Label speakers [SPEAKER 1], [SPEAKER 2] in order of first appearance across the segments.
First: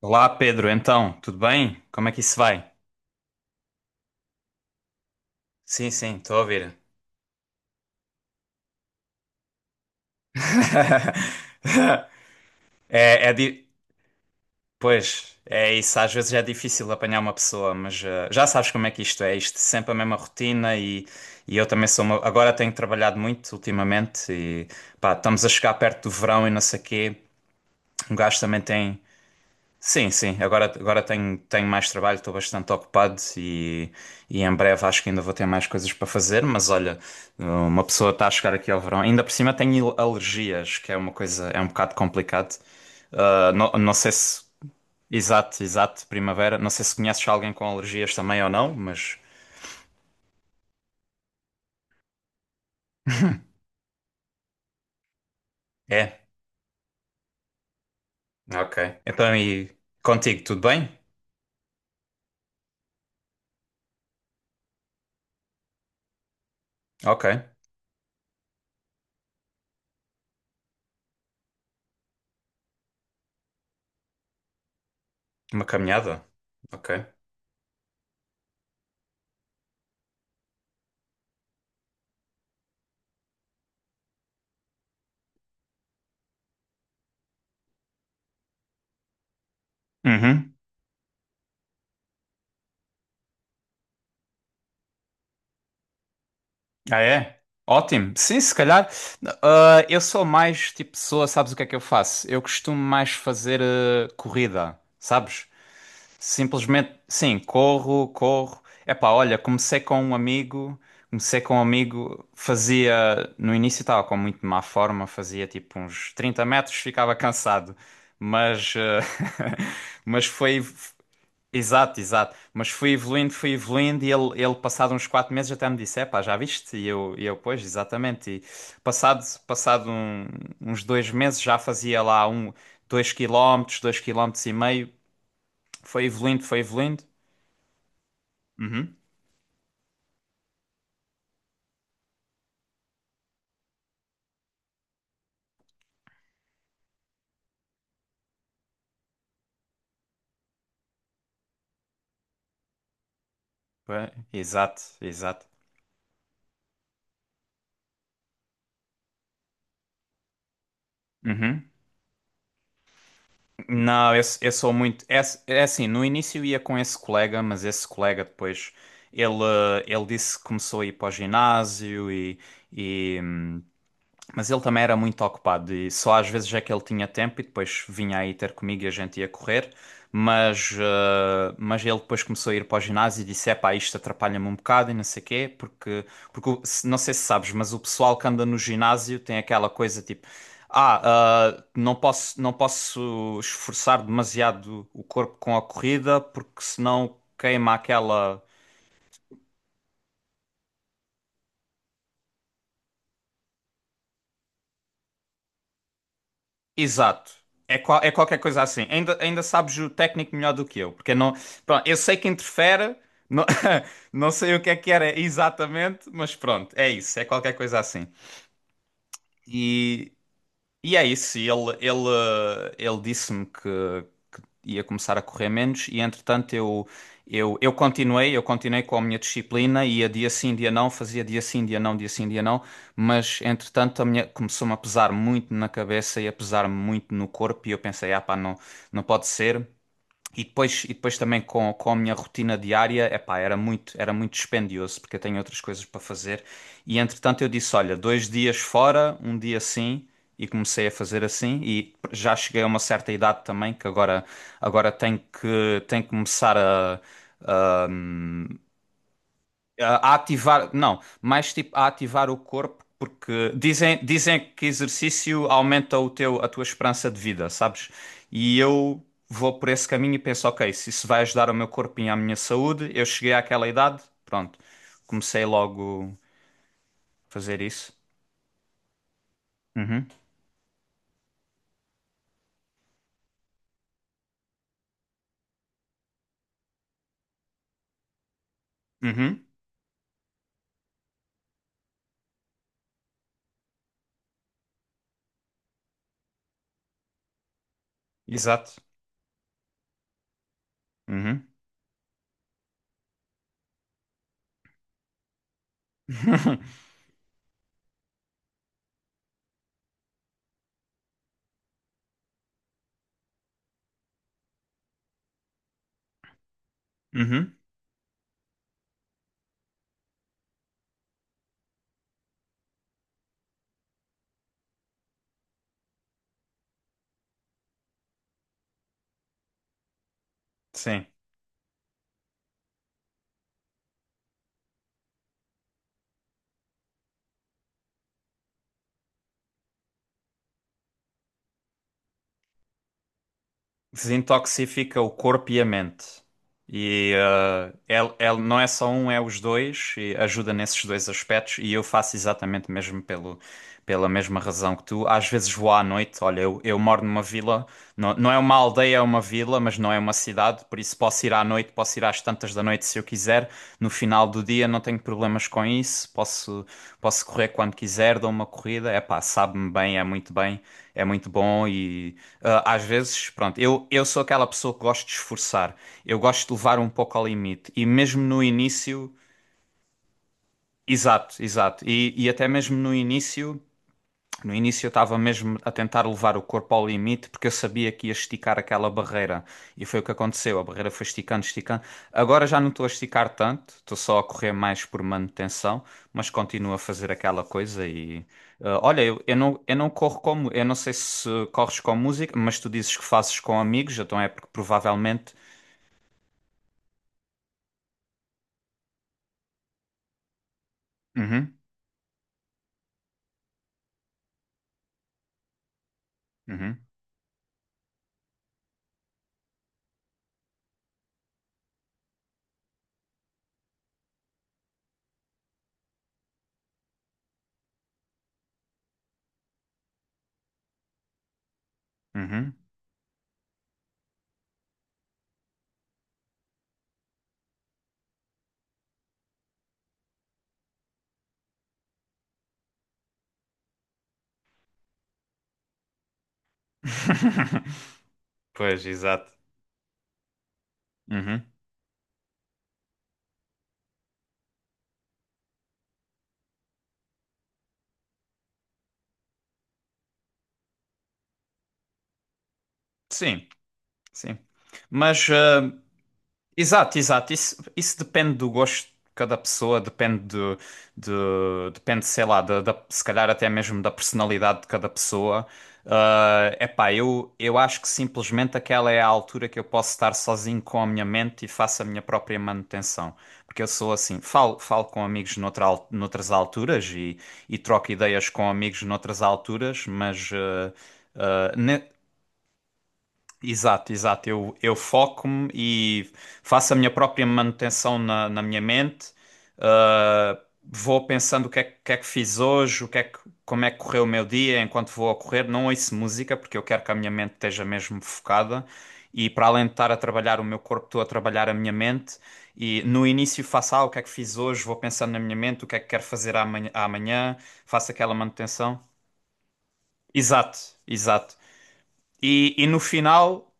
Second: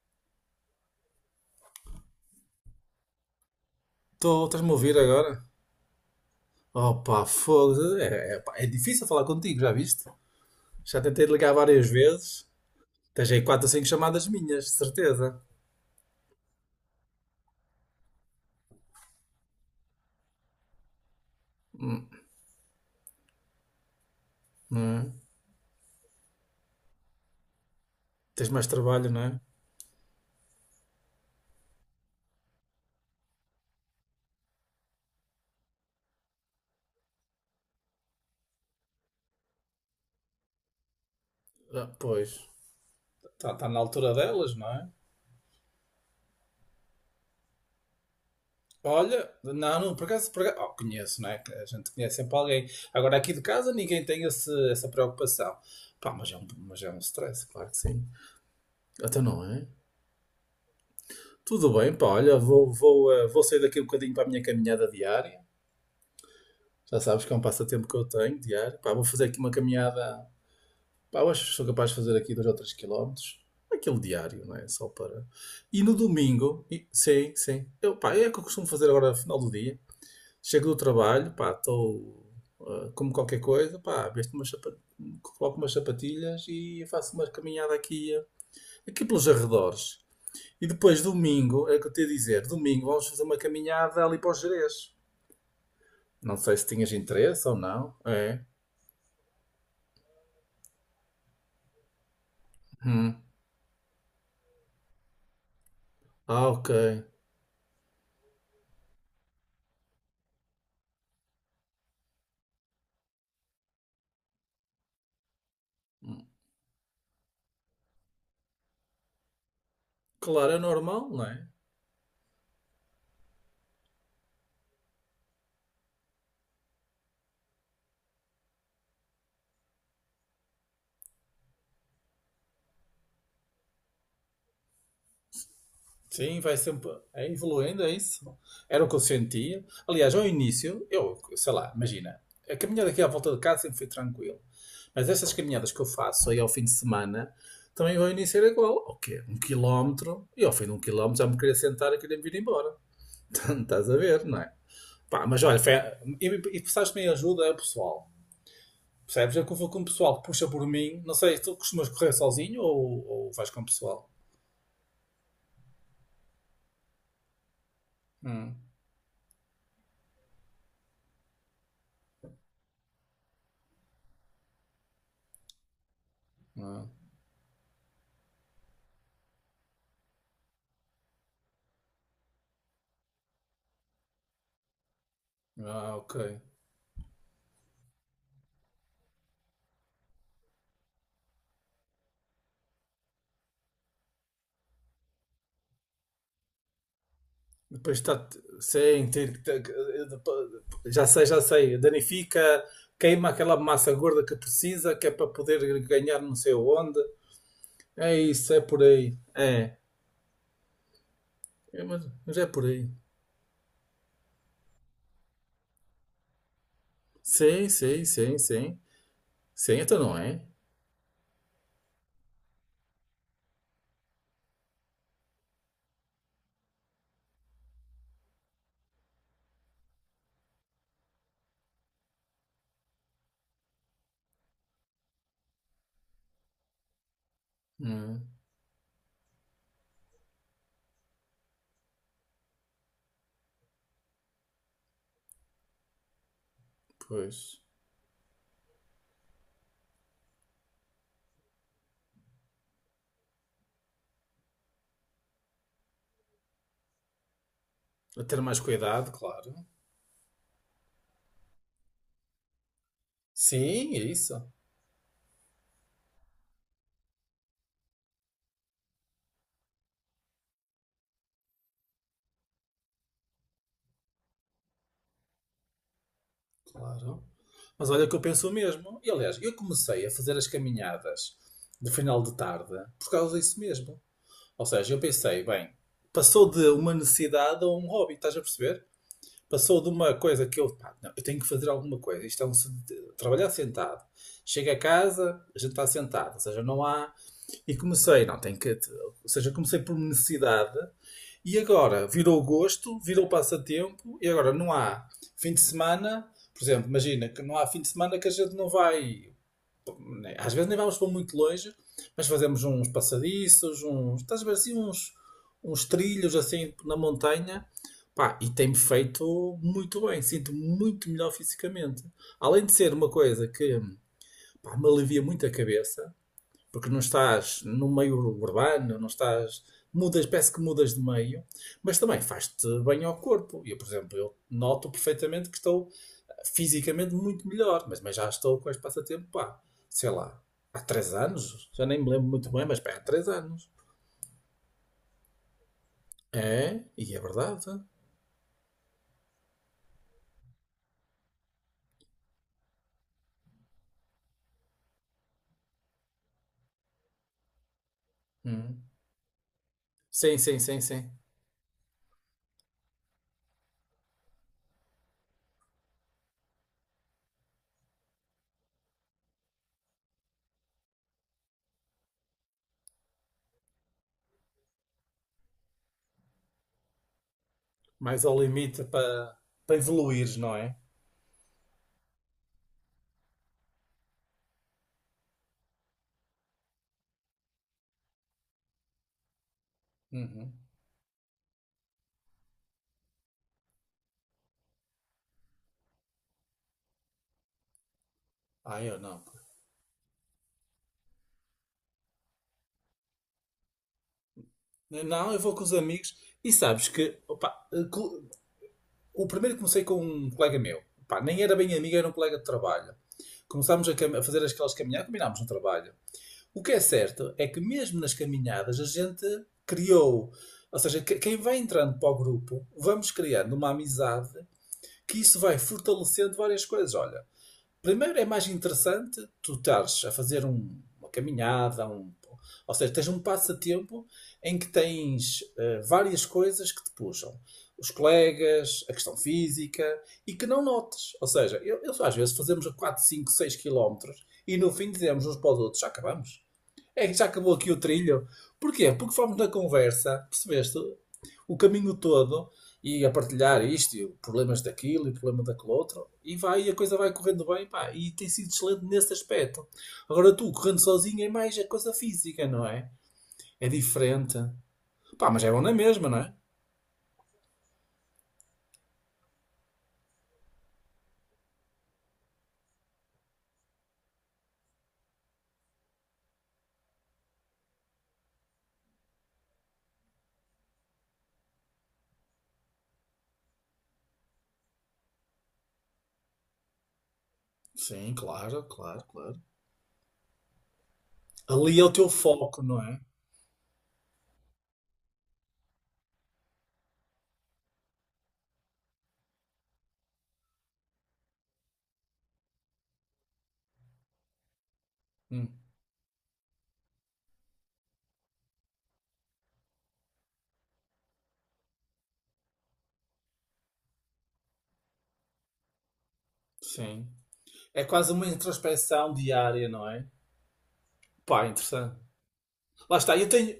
[SPEAKER 1] Olá, Pedro. Então, tudo bem? Como é que isso vai?
[SPEAKER 2] Estou Estás-me a ouvir agora?
[SPEAKER 1] Sim, sim, estou a ouvir.
[SPEAKER 2] Opa, pá, fogo. É, pá, é difícil falar contigo, já viste? Já tentei ligar várias vezes.
[SPEAKER 1] É,
[SPEAKER 2] Tens
[SPEAKER 1] é
[SPEAKER 2] aí quatro
[SPEAKER 1] di-
[SPEAKER 2] ou cinco chamadas minhas, de
[SPEAKER 1] Pois,
[SPEAKER 2] certeza.
[SPEAKER 1] é isso. Às vezes é difícil apanhar uma pessoa, mas já sabes como é que isto é. Isto é sempre a mesma rotina e eu também sou uma. Agora tenho trabalhado muito ultimamente e
[SPEAKER 2] Não é?
[SPEAKER 1] pá, estamos a chegar perto do verão e não sei quê. Um gajo
[SPEAKER 2] Tens
[SPEAKER 1] também
[SPEAKER 2] mais
[SPEAKER 1] tem.
[SPEAKER 2] trabalho, não é?
[SPEAKER 1] Sim, sim. Agora tenho mais trabalho, estou bastante ocupado e em breve acho que ainda vou ter mais coisas para fazer. Mas olha, uma pessoa está a chegar aqui ao verão. Ainda por cima tenho alergias, que é uma coisa, é um
[SPEAKER 2] Ah,
[SPEAKER 1] bocado
[SPEAKER 2] pois.
[SPEAKER 1] complicado. Ah,
[SPEAKER 2] Está tá
[SPEAKER 1] não,
[SPEAKER 2] na
[SPEAKER 1] não sei
[SPEAKER 2] altura
[SPEAKER 1] se.
[SPEAKER 2] delas, não é?
[SPEAKER 1] Exato, exato, primavera. Não sei se conheces alguém com alergias também ou não, mas.
[SPEAKER 2] Olha, não, não, por acaso, oh, conheço, não é? Que a gente conhece sempre alguém. Agora aqui de casa ninguém tem essa preocupação. Pá,
[SPEAKER 1] É,
[SPEAKER 2] mas é um stress, claro que sim.
[SPEAKER 1] ok.
[SPEAKER 2] Até
[SPEAKER 1] Então
[SPEAKER 2] não é?
[SPEAKER 1] e contigo, tudo bem?
[SPEAKER 2] Tudo bem, pá, olha, vou sair daqui um bocadinho para a minha caminhada diária. Já sabes que é um
[SPEAKER 1] Ok.
[SPEAKER 2] passatempo que eu tenho diário. Pá, vou fazer aqui uma caminhada. Pá, eu acho que sou capaz de fazer aqui 2 ou 3 quilómetros. Aquele diário, não é? Só para.
[SPEAKER 1] Uma
[SPEAKER 2] E no
[SPEAKER 1] caminhada?
[SPEAKER 2] domingo,
[SPEAKER 1] Ok.
[SPEAKER 2] sim, sim. Eu, pá, é o que eu costumo fazer agora no final do dia. Chego do trabalho, pá, estou. Como qualquer coisa, pá, coloco umas sapatilhas e faço uma caminhada aqui pelos arredores.
[SPEAKER 1] Uhum.
[SPEAKER 2] E depois, domingo, é o que eu te ia dizer, domingo vamos fazer uma caminhada ali para os Gerês. Não sei se tinhas
[SPEAKER 1] Ah, é?
[SPEAKER 2] interesse ou não.
[SPEAKER 1] Ótimo. Sim,
[SPEAKER 2] É.
[SPEAKER 1] se calhar. Ah, eu sou mais tipo pessoa, sabes o que é que eu faço? Eu costumo mais
[SPEAKER 2] Hum.
[SPEAKER 1] fazer corrida, sabes?
[SPEAKER 2] Ah, ok.
[SPEAKER 1] Simplesmente, sim, corro, corro. Epá, olha, comecei com um amigo, comecei com um amigo, fazia, no início estava com muito má forma, fazia tipo uns 30 m, ficava cansado, mas, mas
[SPEAKER 2] Claro, é
[SPEAKER 1] foi,
[SPEAKER 2] normal, não é?
[SPEAKER 1] exato, exato. Mas fui evoluindo e ele passado uns 4 meses até me disse, epá, já viste? E eu, pois, exatamente. E passado, passado um- uns 2 meses já fazia lá um, 2 km, 2,5 km. Foi
[SPEAKER 2] Sim,
[SPEAKER 1] evoluindo,
[SPEAKER 2] vai
[SPEAKER 1] foi
[SPEAKER 2] sempre
[SPEAKER 1] evoluindo.
[SPEAKER 2] é evoluindo, é isso. Era o que
[SPEAKER 1] Uhum.
[SPEAKER 2] eu sentia. Aliás, ao início, eu, sei lá, imagina, a caminhada aqui à volta de casa sempre foi tranquilo. Mas estas caminhadas que eu faço aí ao fim de semana, também ao início era igual. O quê? Um quilómetro. E ao fim de um quilómetro já me queria sentar e queria me vir embora. Estás a ver, não é?
[SPEAKER 1] Exato,
[SPEAKER 2] Pá, mas
[SPEAKER 1] exato.
[SPEAKER 2] olha, foi, e precisaste me ajuda, é o pessoal. Percebes? É que eu vou com o pessoal que puxa por mim. Não sei, tu
[SPEAKER 1] Uhum.
[SPEAKER 2] costumas correr sozinho ou vais com o pessoal?
[SPEAKER 1] Não, eu sou muito. É assim, no início eu ia com esse colega, mas esse colega
[SPEAKER 2] Hum.
[SPEAKER 1] depois ele disse que começou a ir para o ginásio e, mas ele também era muito ocupado e só às vezes é que ele
[SPEAKER 2] Ah,
[SPEAKER 1] tinha tempo e depois vinha aí ter comigo e a gente ia correr. Mas, mas ele depois começou a ir para o ginásio e disse: epá, isto atrapalha-me um bocado e não sei quê,
[SPEAKER 2] ah,
[SPEAKER 1] porque,
[SPEAKER 2] ok.
[SPEAKER 1] porque não sei se sabes, mas o pessoal que anda no ginásio tem aquela coisa tipo: Ah, não posso esforçar demasiado o corpo com a corrida porque senão queima
[SPEAKER 2] Depois está.
[SPEAKER 1] aquela.
[SPEAKER 2] Sim, já sei, já sei. Danifica, queima aquela massa gorda que precisa, que é para poder ganhar não sei onde.
[SPEAKER 1] Exato. É, é
[SPEAKER 2] É
[SPEAKER 1] qualquer
[SPEAKER 2] isso, é
[SPEAKER 1] coisa
[SPEAKER 2] por
[SPEAKER 1] assim.
[SPEAKER 2] aí.
[SPEAKER 1] Ainda sabes
[SPEAKER 2] É,
[SPEAKER 1] o técnico melhor do que eu, porque não,
[SPEAKER 2] é,
[SPEAKER 1] pronto, eu
[SPEAKER 2] mas,
[SPEAKER 1] sei que
[SPEAKER 2] mas é por aí.
[SPEAKER 1] interfere, não, não sei o que é que era exatamente, mas pronto, é isso, é qualquer
[SPEAKER 2] Sim,
[SPEAKER 1] coisa
[SPEAKER 2] sim,
[SPEAKER 1] assim.
[SPEAKER 2] sim, sim. Sim, então
[SPEAKER 1] E,
[SPEAKER 2] não é?
[SPEAKER 1] e é isso, e ele disse-me que ia começar a correr menos e entretanto eu continuei com a minha disciplina, ia dia sim, dia não, fazia dia sim, dia não, dia sim, dia não, mas entretanto a minha começou-me a pesar muito na cabeça e a pesar-me muito no corpo e eu pensei, ah
[SPEAKER 2] Hum,
[SPEAKER 1] pá, não, não pode ser. E depois também com a minha rotina diária, epá, era muito dispendioso, porque eu tenho outras coisas para fazer. E entretanto eu
[SPEAKER 2] pois.
[SPEAKER 1] disse, olha, 2 dias fora, um dia sim, e comecei a fazer assim. E já cheguei a uma certa idade também, que agora, agora tenho que começar a,
[SPEAKER 2] A ter mais cuidado, claro.
[SPEAKER 1] a ativar, não, mais tipo a ativar o corpo, porque
[SPEAKER 2] Sim,
[SPEAKER 1] dizem,
[SPEAKER 2] é isso,
[SPEAKER 1] dizem que exercício aumenta o teu, a tua esperança de vida, sabes? E eu vou por esse caminho e penso, ok, se isso vai ajudar o meu corpinho e a minha saúde, eu cheguei àquela idade, pronto, comecei logo
[SPEAKER 2] claro.
[SPEAKER 1] a fazer
[SPEAKER 2] Mas
[SPEAKER 1] isso.
[SPEAKER 2] olha que eu penso o mesmo. E aliás, eu comecei
[SPEAKER 1] Uhum,
[SPEAKER 2] a fazer as caminhadas de final de tarde por causa disso mesmo. Ou seja, eu pensei, bem, passou de uma necessidade a um hobby, estás a perceber?
[SPEAKER 1] uhum,
[SPEAKER 2] Passou de uma coisa que eu, pá, não, eu tenho que fazer alguma coisa. Isto é um trabalhar sentado. Chego a casa, a gente está sentado, ou seja, não há. E comecei, não, tenho que.
[SPEAKER 1] exato.
[SPEAKER 2] Ou seja, comecei por necessidade
[SPEAKER 1] Uhum,
[SPEAKER 2] e agora virou gosto, virou passatempo e agora não há fim de semana. Por exemplo, imagina que não há fim de semana que a gente não vai, né, às vezes nem vamos para muito longe, mas fazemos uns passadiços, uns, estás a ver assim, uns, uns trilhos assim na
[SPEAKER 1] uhum,
[SPEAKER 2] montanha. Pá, e tem-me feito muito bem, sinto-me muito melhor fisicamente. Além de ser uma coisa que, pá, me alivia muito a cabeça, porque não estás no meio urbano, não estás. Mudas, parece que mudas de
[SPEAKER 1] sim.
[SPEAKER 2] meio, mas também faz-te bem ao corpo. Eu, por exemplo, eu noto perfeitamente que estou fisicamente muito melhor, mas já estou com este passatempo, pá, sei lá, há 3 anos, já nem me lembro muito bem, mas pá, há 3 anos.
[SPEAKER 1] Desintoxifica o corpo e a mente.
[SPEAKER 2] É,
[SPEAKER 1] E
[SPEAKER 2] e é verdade.
[SPEAKER 1] ele não é só um, é os dois, e ajuda nesses dois aspectos. E eu faço exatamente mesmo pelo, pela mesma razão que tu. Às vezes vou à noite, olha, eu moro numa vila, não, não é uma
[SPEAKER 2] Hum.
[SPEAKER 1] aldeia, é uma vila, mas não é uma
[SPEAKER 2] Sim, sim,
[SPEAKER 1] cidade, por
[SPEAKER 2] sim,
[SPEAKER 1] isso
[SPEAKER 2] sim.
[SPEAKER 1] posso ir à noite, posso ir às tantas da noite se eu quiser. No final do dia não tenho problemas com isso, posso, posso correr quando quiser, dou uma corrida. É pá, sabe-me bem, é muito bom e. Ah, às vezes, pronto, eu sou aquela pessoa que gosto de esforçar, eu gosto de levar um pouco ao limite, e mesmo
[SPEAKER 2] Mais ao
[SPEAKER 1] no
[SPEAKER 2] limite
[SPEAKER 1] início,
[SPEAKER 2] para evoluir, não é?
[SPEAKER 1] exato, exato, e até mesmo no início. No início eu estava mesmo a tentar levar o corpo ao limite porque eu sabia que ia esticar aquela barreira e foi o que
[SPEAKER 2] Uhum.
[SPEAKER 1] aconteceu. A barreira foi esticando, esticando. Agora já não estou a esticar tanto, estou só a correr mais por manutenção, mas continuo a fazer aquela coisa e
[SPEAKER 2] Ah, eu
[SPEAKER 1] olha, eu,
[SPEAKER 2] não. Pô.
[SPEAKER 1] eu não, eu não corro como, eu não sei se corres com música, mas tu dizes que fazes com amigos, então é porque
[SPEAKER 2] Não,
[SPEAKER 1] provavelmente.
[SPEAKER 2] eu vou com os amigos e sabes que opa, o primeiro comecei com um colega meu, pá, nem era
[SPEAKER 1] Uhum,
[SPEAKER 2] bem amigo, era um colega de trabalho. Começámos a fazer aquelas caminhadas, combinámos no trabalho. O que
[SPEAKER 1] uhum,
[SPEAKER 2] é certo é que mesmo nas caminhadas a gente criou, ou seja, quem vai entrando para o grupo, vamos criando uma amizade que isso vai fortalecendo várias coisas. Olha, primeiro é mais interessante tu estares a fazer uma caminhada,
[SPEAKER 1] uhum.
[SPEAKER 2] ou seja, tens um passatempo em que tens eh, várias coisas que te puxam. Os colegas, a questão física, e que não notes. Ou seja, eu às vezes fazemos a 4, 5, 6 quilómetros e no fim dizemos uns para os outros, já acabamos. É que já acabou aqui o trilho.
[SPEAKER 1] Pois,
[SPEAKER 2] Porquê? Porque
[SPEAKER 1] exato.
[SPEAKER 2] fomos na conversa, percebeste?
[SPEAKER 1] Uhum.
[SPEAKER 2] O caminho todo e a partilhar isto, e problemas daquilo e problema daquele outro, e vai, e a coisa vai correndo bem, pá, e tem sido excelente nesse aspecto. Agora tu, correndo sozinho, é mais a coisa física, não é?
[SPEAKER 1] Sim,
[SPEAKER 2] É
[SPEAKER 1] sim.
[SPEAKER 2] diferente.
[SPEAKER 1] Mas
[SPEAKER 2] Pá, mas é bom
[SPEAKER 1] ah,
[SPEAKER 2] na mesma, não é?
[SPEAKER 1] exato, exato. Isso depende do gosto de cada pessoa, depende de, depende, sei lá, se calhar até mesmo da personalidade de cada pessoa. Ah, epá, eu acho que simplesmente aquela é a altura que eu posso estar sozinho com a minha mente e faço a minha própria manutenção. Porque eu sou assim, falo com amigos noutras alturas e troco
[SPEAKER 2] Sim,
[SPEAKER 1] ideias com
[SPEAKER 2] claro,
[SPEAKER 1] amigos
[SPEAKER 2] claro,
[SPEAKER 1] noutras
[SPEAKER 2] claro.
[SPEAKER 1] alturas, mas
[SPEAKER 2] Ali é o teu foco, não é?
[SPEAKER 1] exato, exato. Eu foco-me e faço a minha própria manutenção na minha mente. Vou pensando o que é, que é que fiz hoje, o que é que, como é que correu o meu dia enquanto vou a correr.
[SPEAKER 2] Hum,
[SPEAKER 1] Não ouço música porque eu quero que a minha mente esteja mesmo focada. E para além de estar a trabalhar o meu corpo, estou a trabalhar a minha mente. E no início faço, ah, o que é que fiz hoje, vou pensando na minha mente, o que é que quero fazer amanhã,
[SPEAKER 2] sim.
[SPEAKER 1] amanhã,
[SPEAKER 2] É
[SPEAKER 1] faço aquela
[SPEAKER 2] quase uma
[SPEAKER 1] manutenção.
[SPEAKER 2] introspecção diária, não é?
[SPEAKER 1] Exato, exato.
[SPEAKER 2] Pá, interessante.
[SPEAKER 1] E no
[SPEAKER 2] Lá está, eu
[SPEAKER 1] final,
[SPEAKER 2] tenho.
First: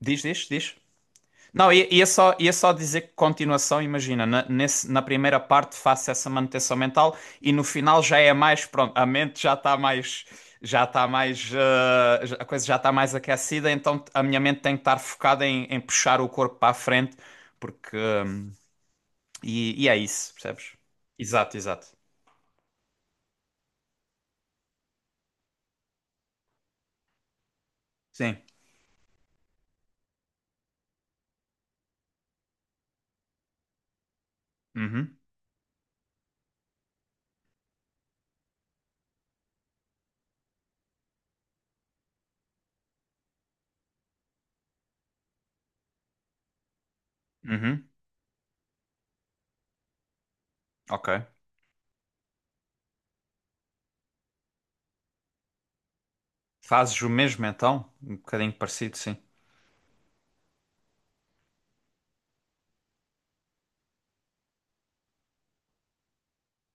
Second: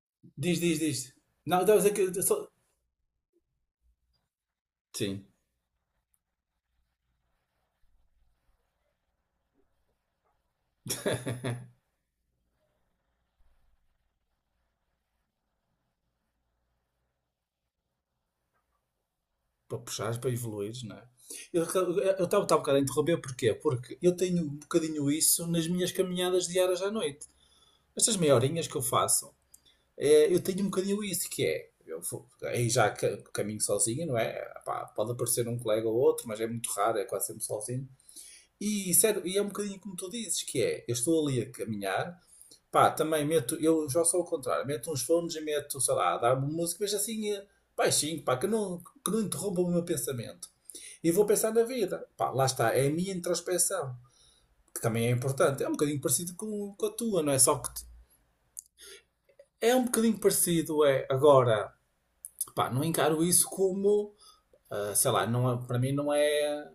[SPEAKER 1] diz, diz,
[SPEAKER 2] Diz,
[SPEAKER 1] diz.
[SPEAKER 2] diz, diz. Não,
[SPEAKER 1] Não,
[SPEAKER 2] não, é que eu só-.
[SPEAKER 1] ia só dizer que continuação, imagina, na
[SPEAKER 2] Sim,
[SPEAKER 1] primeira parte faço essa manutenção mental e no final já é mais, pronto, a mente já está mais, a coisa já está mais aquecida, então a minha mente tem que estar focada em puxar o corpo para a frente, porque,
[SPEAKER 2] para
[SPEAKER 1] e é
[SPEAKER 2] puxares, para
[SPEAKER 1] isso, percebes?
[SPEAKER 2] evoluires, não é?
[SPEAKER 1] Exato,
[SPEAKER 2] Eu
[SPEAKER 1] exato.
[SPEAKER 2] estava um bocado a interromper, porquê? Porque eu tenho um bocadinho isso nas minhas caminhadas diárias à noite. Estas meia
[SPEAKER 1] Sim.
[SPEAKER 2] horinhas que eu faço, é, eu tenho um bocadinho isso, que é, aí já caminho sozinho, não é? Pá, pode
[SPEAKER 1] Uhum,
[SPEAKER 2] aparecer um colega ou outro, mas é muito raro, é quase sempre sozinho. E, sério, e é um bocadinho como tu dizes, que é, eu estou ali a caminhar, pá, também meto, eu já sou ao contrário, meto uns fones e meto, sei lá, dar uma música, mas assim eh,
[SPEAKER 1] uhum,
[SPEAKER 2] baixinho, pá, que não interrompa o meu pensamento. E vou
[SPEAKER 1] ok.
[SPEAKER 2] pensar na vida. Pá, lá está, é a minha introspecção que também é importante. É um bocadinho parecido com a
[SPEAKER 1] Fazes o
[SPEAKER 2] tua, não é?
[SPEAKER 1] mesmo
[SPEAKER 2] Só que
[SPEAKER 1] então? Um bocadinho parecido, sim.
[SPEAKER 2] é um bocadinho parecido, é. Agora, pá, não encaro isso como sei lá, não é, para mim não é.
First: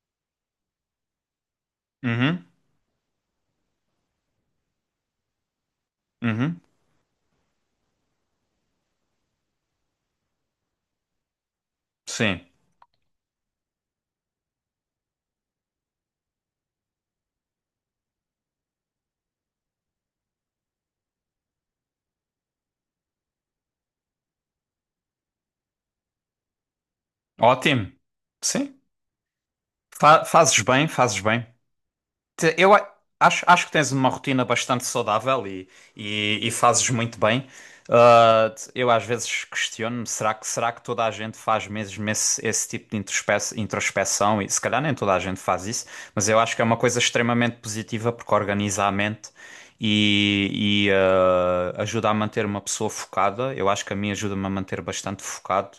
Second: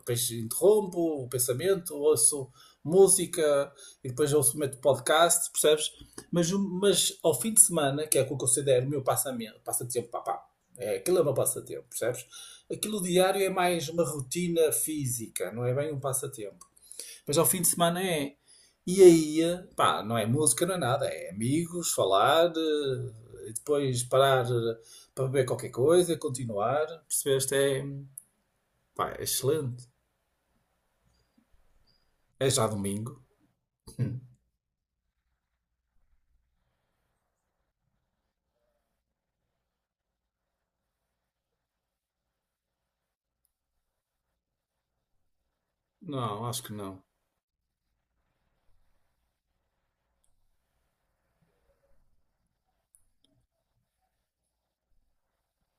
[SPEAKER 2] Depois interrompo o pensamento,
[SPEAKER 1] Uhum,
[SPEAKER 2] ouço música e depois ouço meto podcast, percebes? Mas,
[SPEAKER 1] uhum,
[SPEAKER 2] mas ao fim de semana, que é o que eu considero o meu passatempo, papá, é, aquilo é o meu passatempo, percebes?
[SPEAKER 1] sim.
[SPEAKER 2] Aquilo diário é mais uma rotina física, não é bem um passatempo. Depois ao fim de semana é. E aí, pá, não é música, não é nada, é amigos, falar, eh, e depois parar eh, para beber qualquer coisa, continuar. Percebeste? É,
[SPEAKER 1] Ótimo. Sim.
[SPEAKER 2] pá, é excelente.
[SPEAKER 1] Fazes bem, fazes bem.
[SPEAKER 2] É
[SPEAKER 1] Te-
[SPEAKER 2] já
[SPEAKER 1] Eu a-
[SPEAKER 2] domingo?
[SPEAKER 1] acho que tens uma rotina bastante saudável e fazes muito bem. Ah, eu às vezes questiono-me, será que toda a gente faz mesmo esse tipo de introspeção? E se calhar nem toda a gente faz isso, mas eu
[SPEAKER 2] Não,
[SPEAKER 1] acho que
[SPEAKER 2] acho
[SPEAKER 1] é
[SPEAKER 2] que
[SPEAKER 1] uma coisa
[SPEAKER 2] não.
[SPEAKER 1] extremamente positiva porque organiza a mente e ajuda a manter uma pessoa focada. Eu acho que a mim ajuda-me a manter bastante focado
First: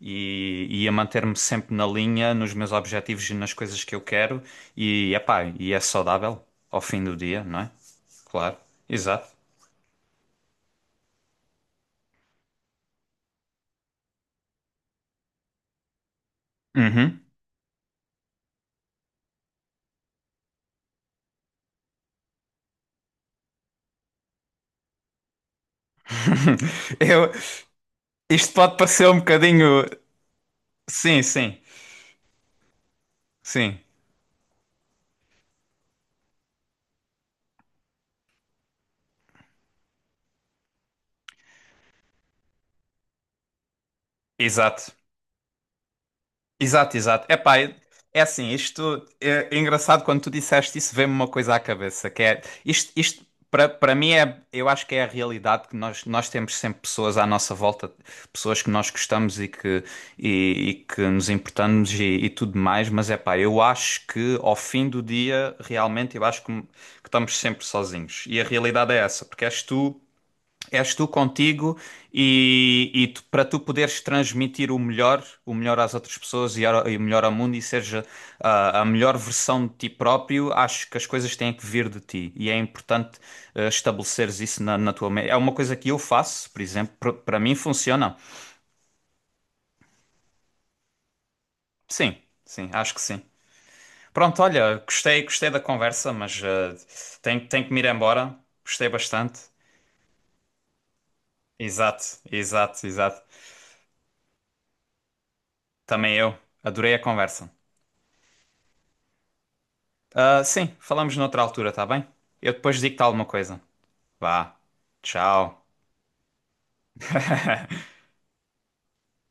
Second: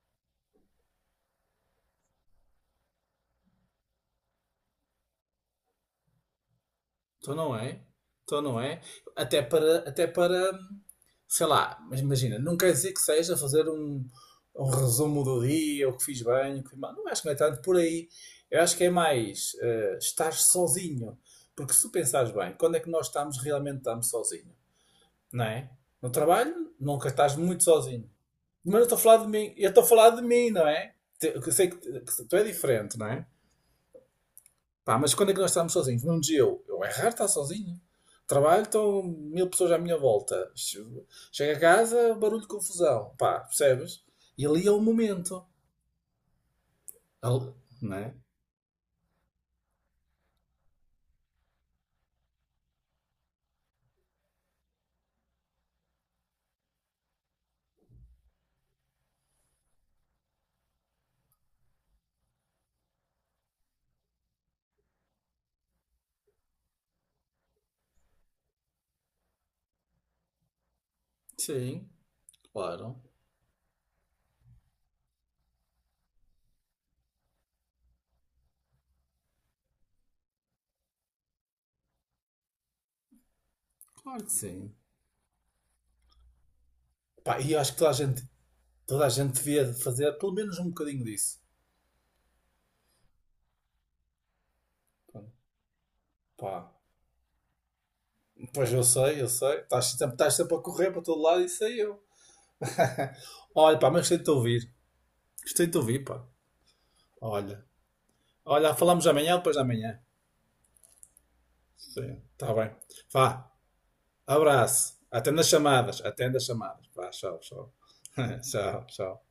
[SPEAKER 1] e a manter-me sempre na linha, nos meus objetivos e nas coisas que eu quero. E, epá, e é saudável ao fim do
[SPEAKER 2] Então
[SPEAKER 1] dia,
[SPEAKER 2] não
[SPEAKER 1] não é?
[SPEAKER 2] é? Então
[SPEAKER 1] Claro,
[SPEAKER 2] não é?
[SPEAKER 1] exato.
[SPEAKER 2] Até para, sei lá, mas imagina, não quer dizer que seja fazer um, um resumo do dia, o que fiz bem, o que fiz mal. Não
[SPEAKER 1] Uhum.
[SPEAKER 2] acho que não é tanto por aí. Eu acho que é mais eh, estar sozinho. Porque se tu pensares bem, quando é que nós estamos realmente estamos sozinho? Não é? No trabalho, nunca
[SPEAKER 1] Eu,
[SPEAKER 2] estás muito sozinho.
[SPEAKER 1] isto
[SPEAKER 2] Mas
[SPEAKER 1] pode
[SPEAKER 2] eu estou a
[SPEAKER 1] parecer
[SPEAKER 2] falar
[SPEAKER 1] um
[SPEAKER 2] de mim, eu
[SPEAKER 1] bocadinho.
[SPEAKER 2] estou a falar de mim, não é?
[SPEAKER 1] Sim,
[SPEAKER 2] Eu
[SPEAKER 1] sim,
[SPEAKER 2] sei que tu é diferente, não é?
[SPEAKER 1] sim,
[SPEAKER 2] Pá, mas quando é que nós estamos sozinhos? Num dia eu é raro estar sozinho. Trabalho, estão 1000 pessoas à minha volta. Chego a casa, barulho, confusão. Pá, percebes? E ali é o
[SPEAKER 1] exato.
[SPEAKER 2] momento.
[SPEAKER 1] Exato, exato.
[SPEAKER 2] Ali-
[SPEAKER 1] Epá,
[SPEAKER 2] não é?
[SPEAKER 1] é assim, isto é, engraçado quando tu disseste isso, veio-me uma coisa à cabeça, que é isto, isto para mim é, eu acho que é a realidade que nós temos sempre pessoas à nossa volta, pessoas que nós gostamos e que nos importamos e tudo mais, mas é pá, eu acho que ao fim do dia, realmente eu acho que estamos sempre sozinhos. E a realidade é essa, porque és tu. És tu contigo
[SPEAKER 2] Sim,
[SPEAKER 1] e,
[SPEAKER 2] claro.
[SPEAKER 1] e tu- para tu poderes transmitir o melhor às outras pessoas e o melhor ao mundo e seja ah, a melhor versão de ti próprio, acho que as coisas têm que vir de ti e é importante ah,
[SPEAKER 2] Claro que
[SPEAKER 1] estabeleceres isso
[SPEAKER 2] sim.
[SPEAKER 1] na tua mente. É uma coisa que eu faço, por exemplo, para
[SPEAKER 2] Pá, e
[SPEAKER 1] mim
[SPEAKER 2] eu acho que
[SPEAKER 1] funciona.
[SPEAKER 2] toda a gente devia fazer pelo menos um bocadinho disso.
[SPEAKER 1] Sim, sim, acho que sim. Pronto, olha, gostei, gostei da conversa, mas
[SPEAKER 2] Pá,
[SPEAKER 1] ah, tenho que me ir embora.
[SPEAKER 2] pois eu
[SPEAKER 1] Gostei
[SPEAKER 2] sei, eu
[SPEAKER 1] bastante.
[SPEAKER 2] sei. Estás sempre a correr para todo lado e sei eu.
[SPEAKER 1] Exato, exato, exato.
[SPEAKER 2] Olha, pá, mas gostei de te ouvir. Gostei de te ouvir,
[SPEAKER 1] Também
[SPEAKER 2] pá.
[SPEAKER 1] eu. Adorei a conversa.
[SPEAKER 2] Olha. Olha, falamos amanhã ou depois de amanhã.
[SPEAKER 1] Ah, sim, falamos noutra altura, tá bem?
[SPEAKER 2] Sim,
[SPEAKER 1] Eu
[SPEAKER 2] está bem.
[SPEAKER 1] depois digo-te alguma
[SPEAKER 2] Vá,
[SPEAKER 1] coisa. Vá.
[SPEAKER 2] abraço. Atenda as
[SPEAKER 1] Tchau.
[SPEAKER 2] chamadas, atenda as chamadas. Vá, tchau, tchau. Tchau, tchau.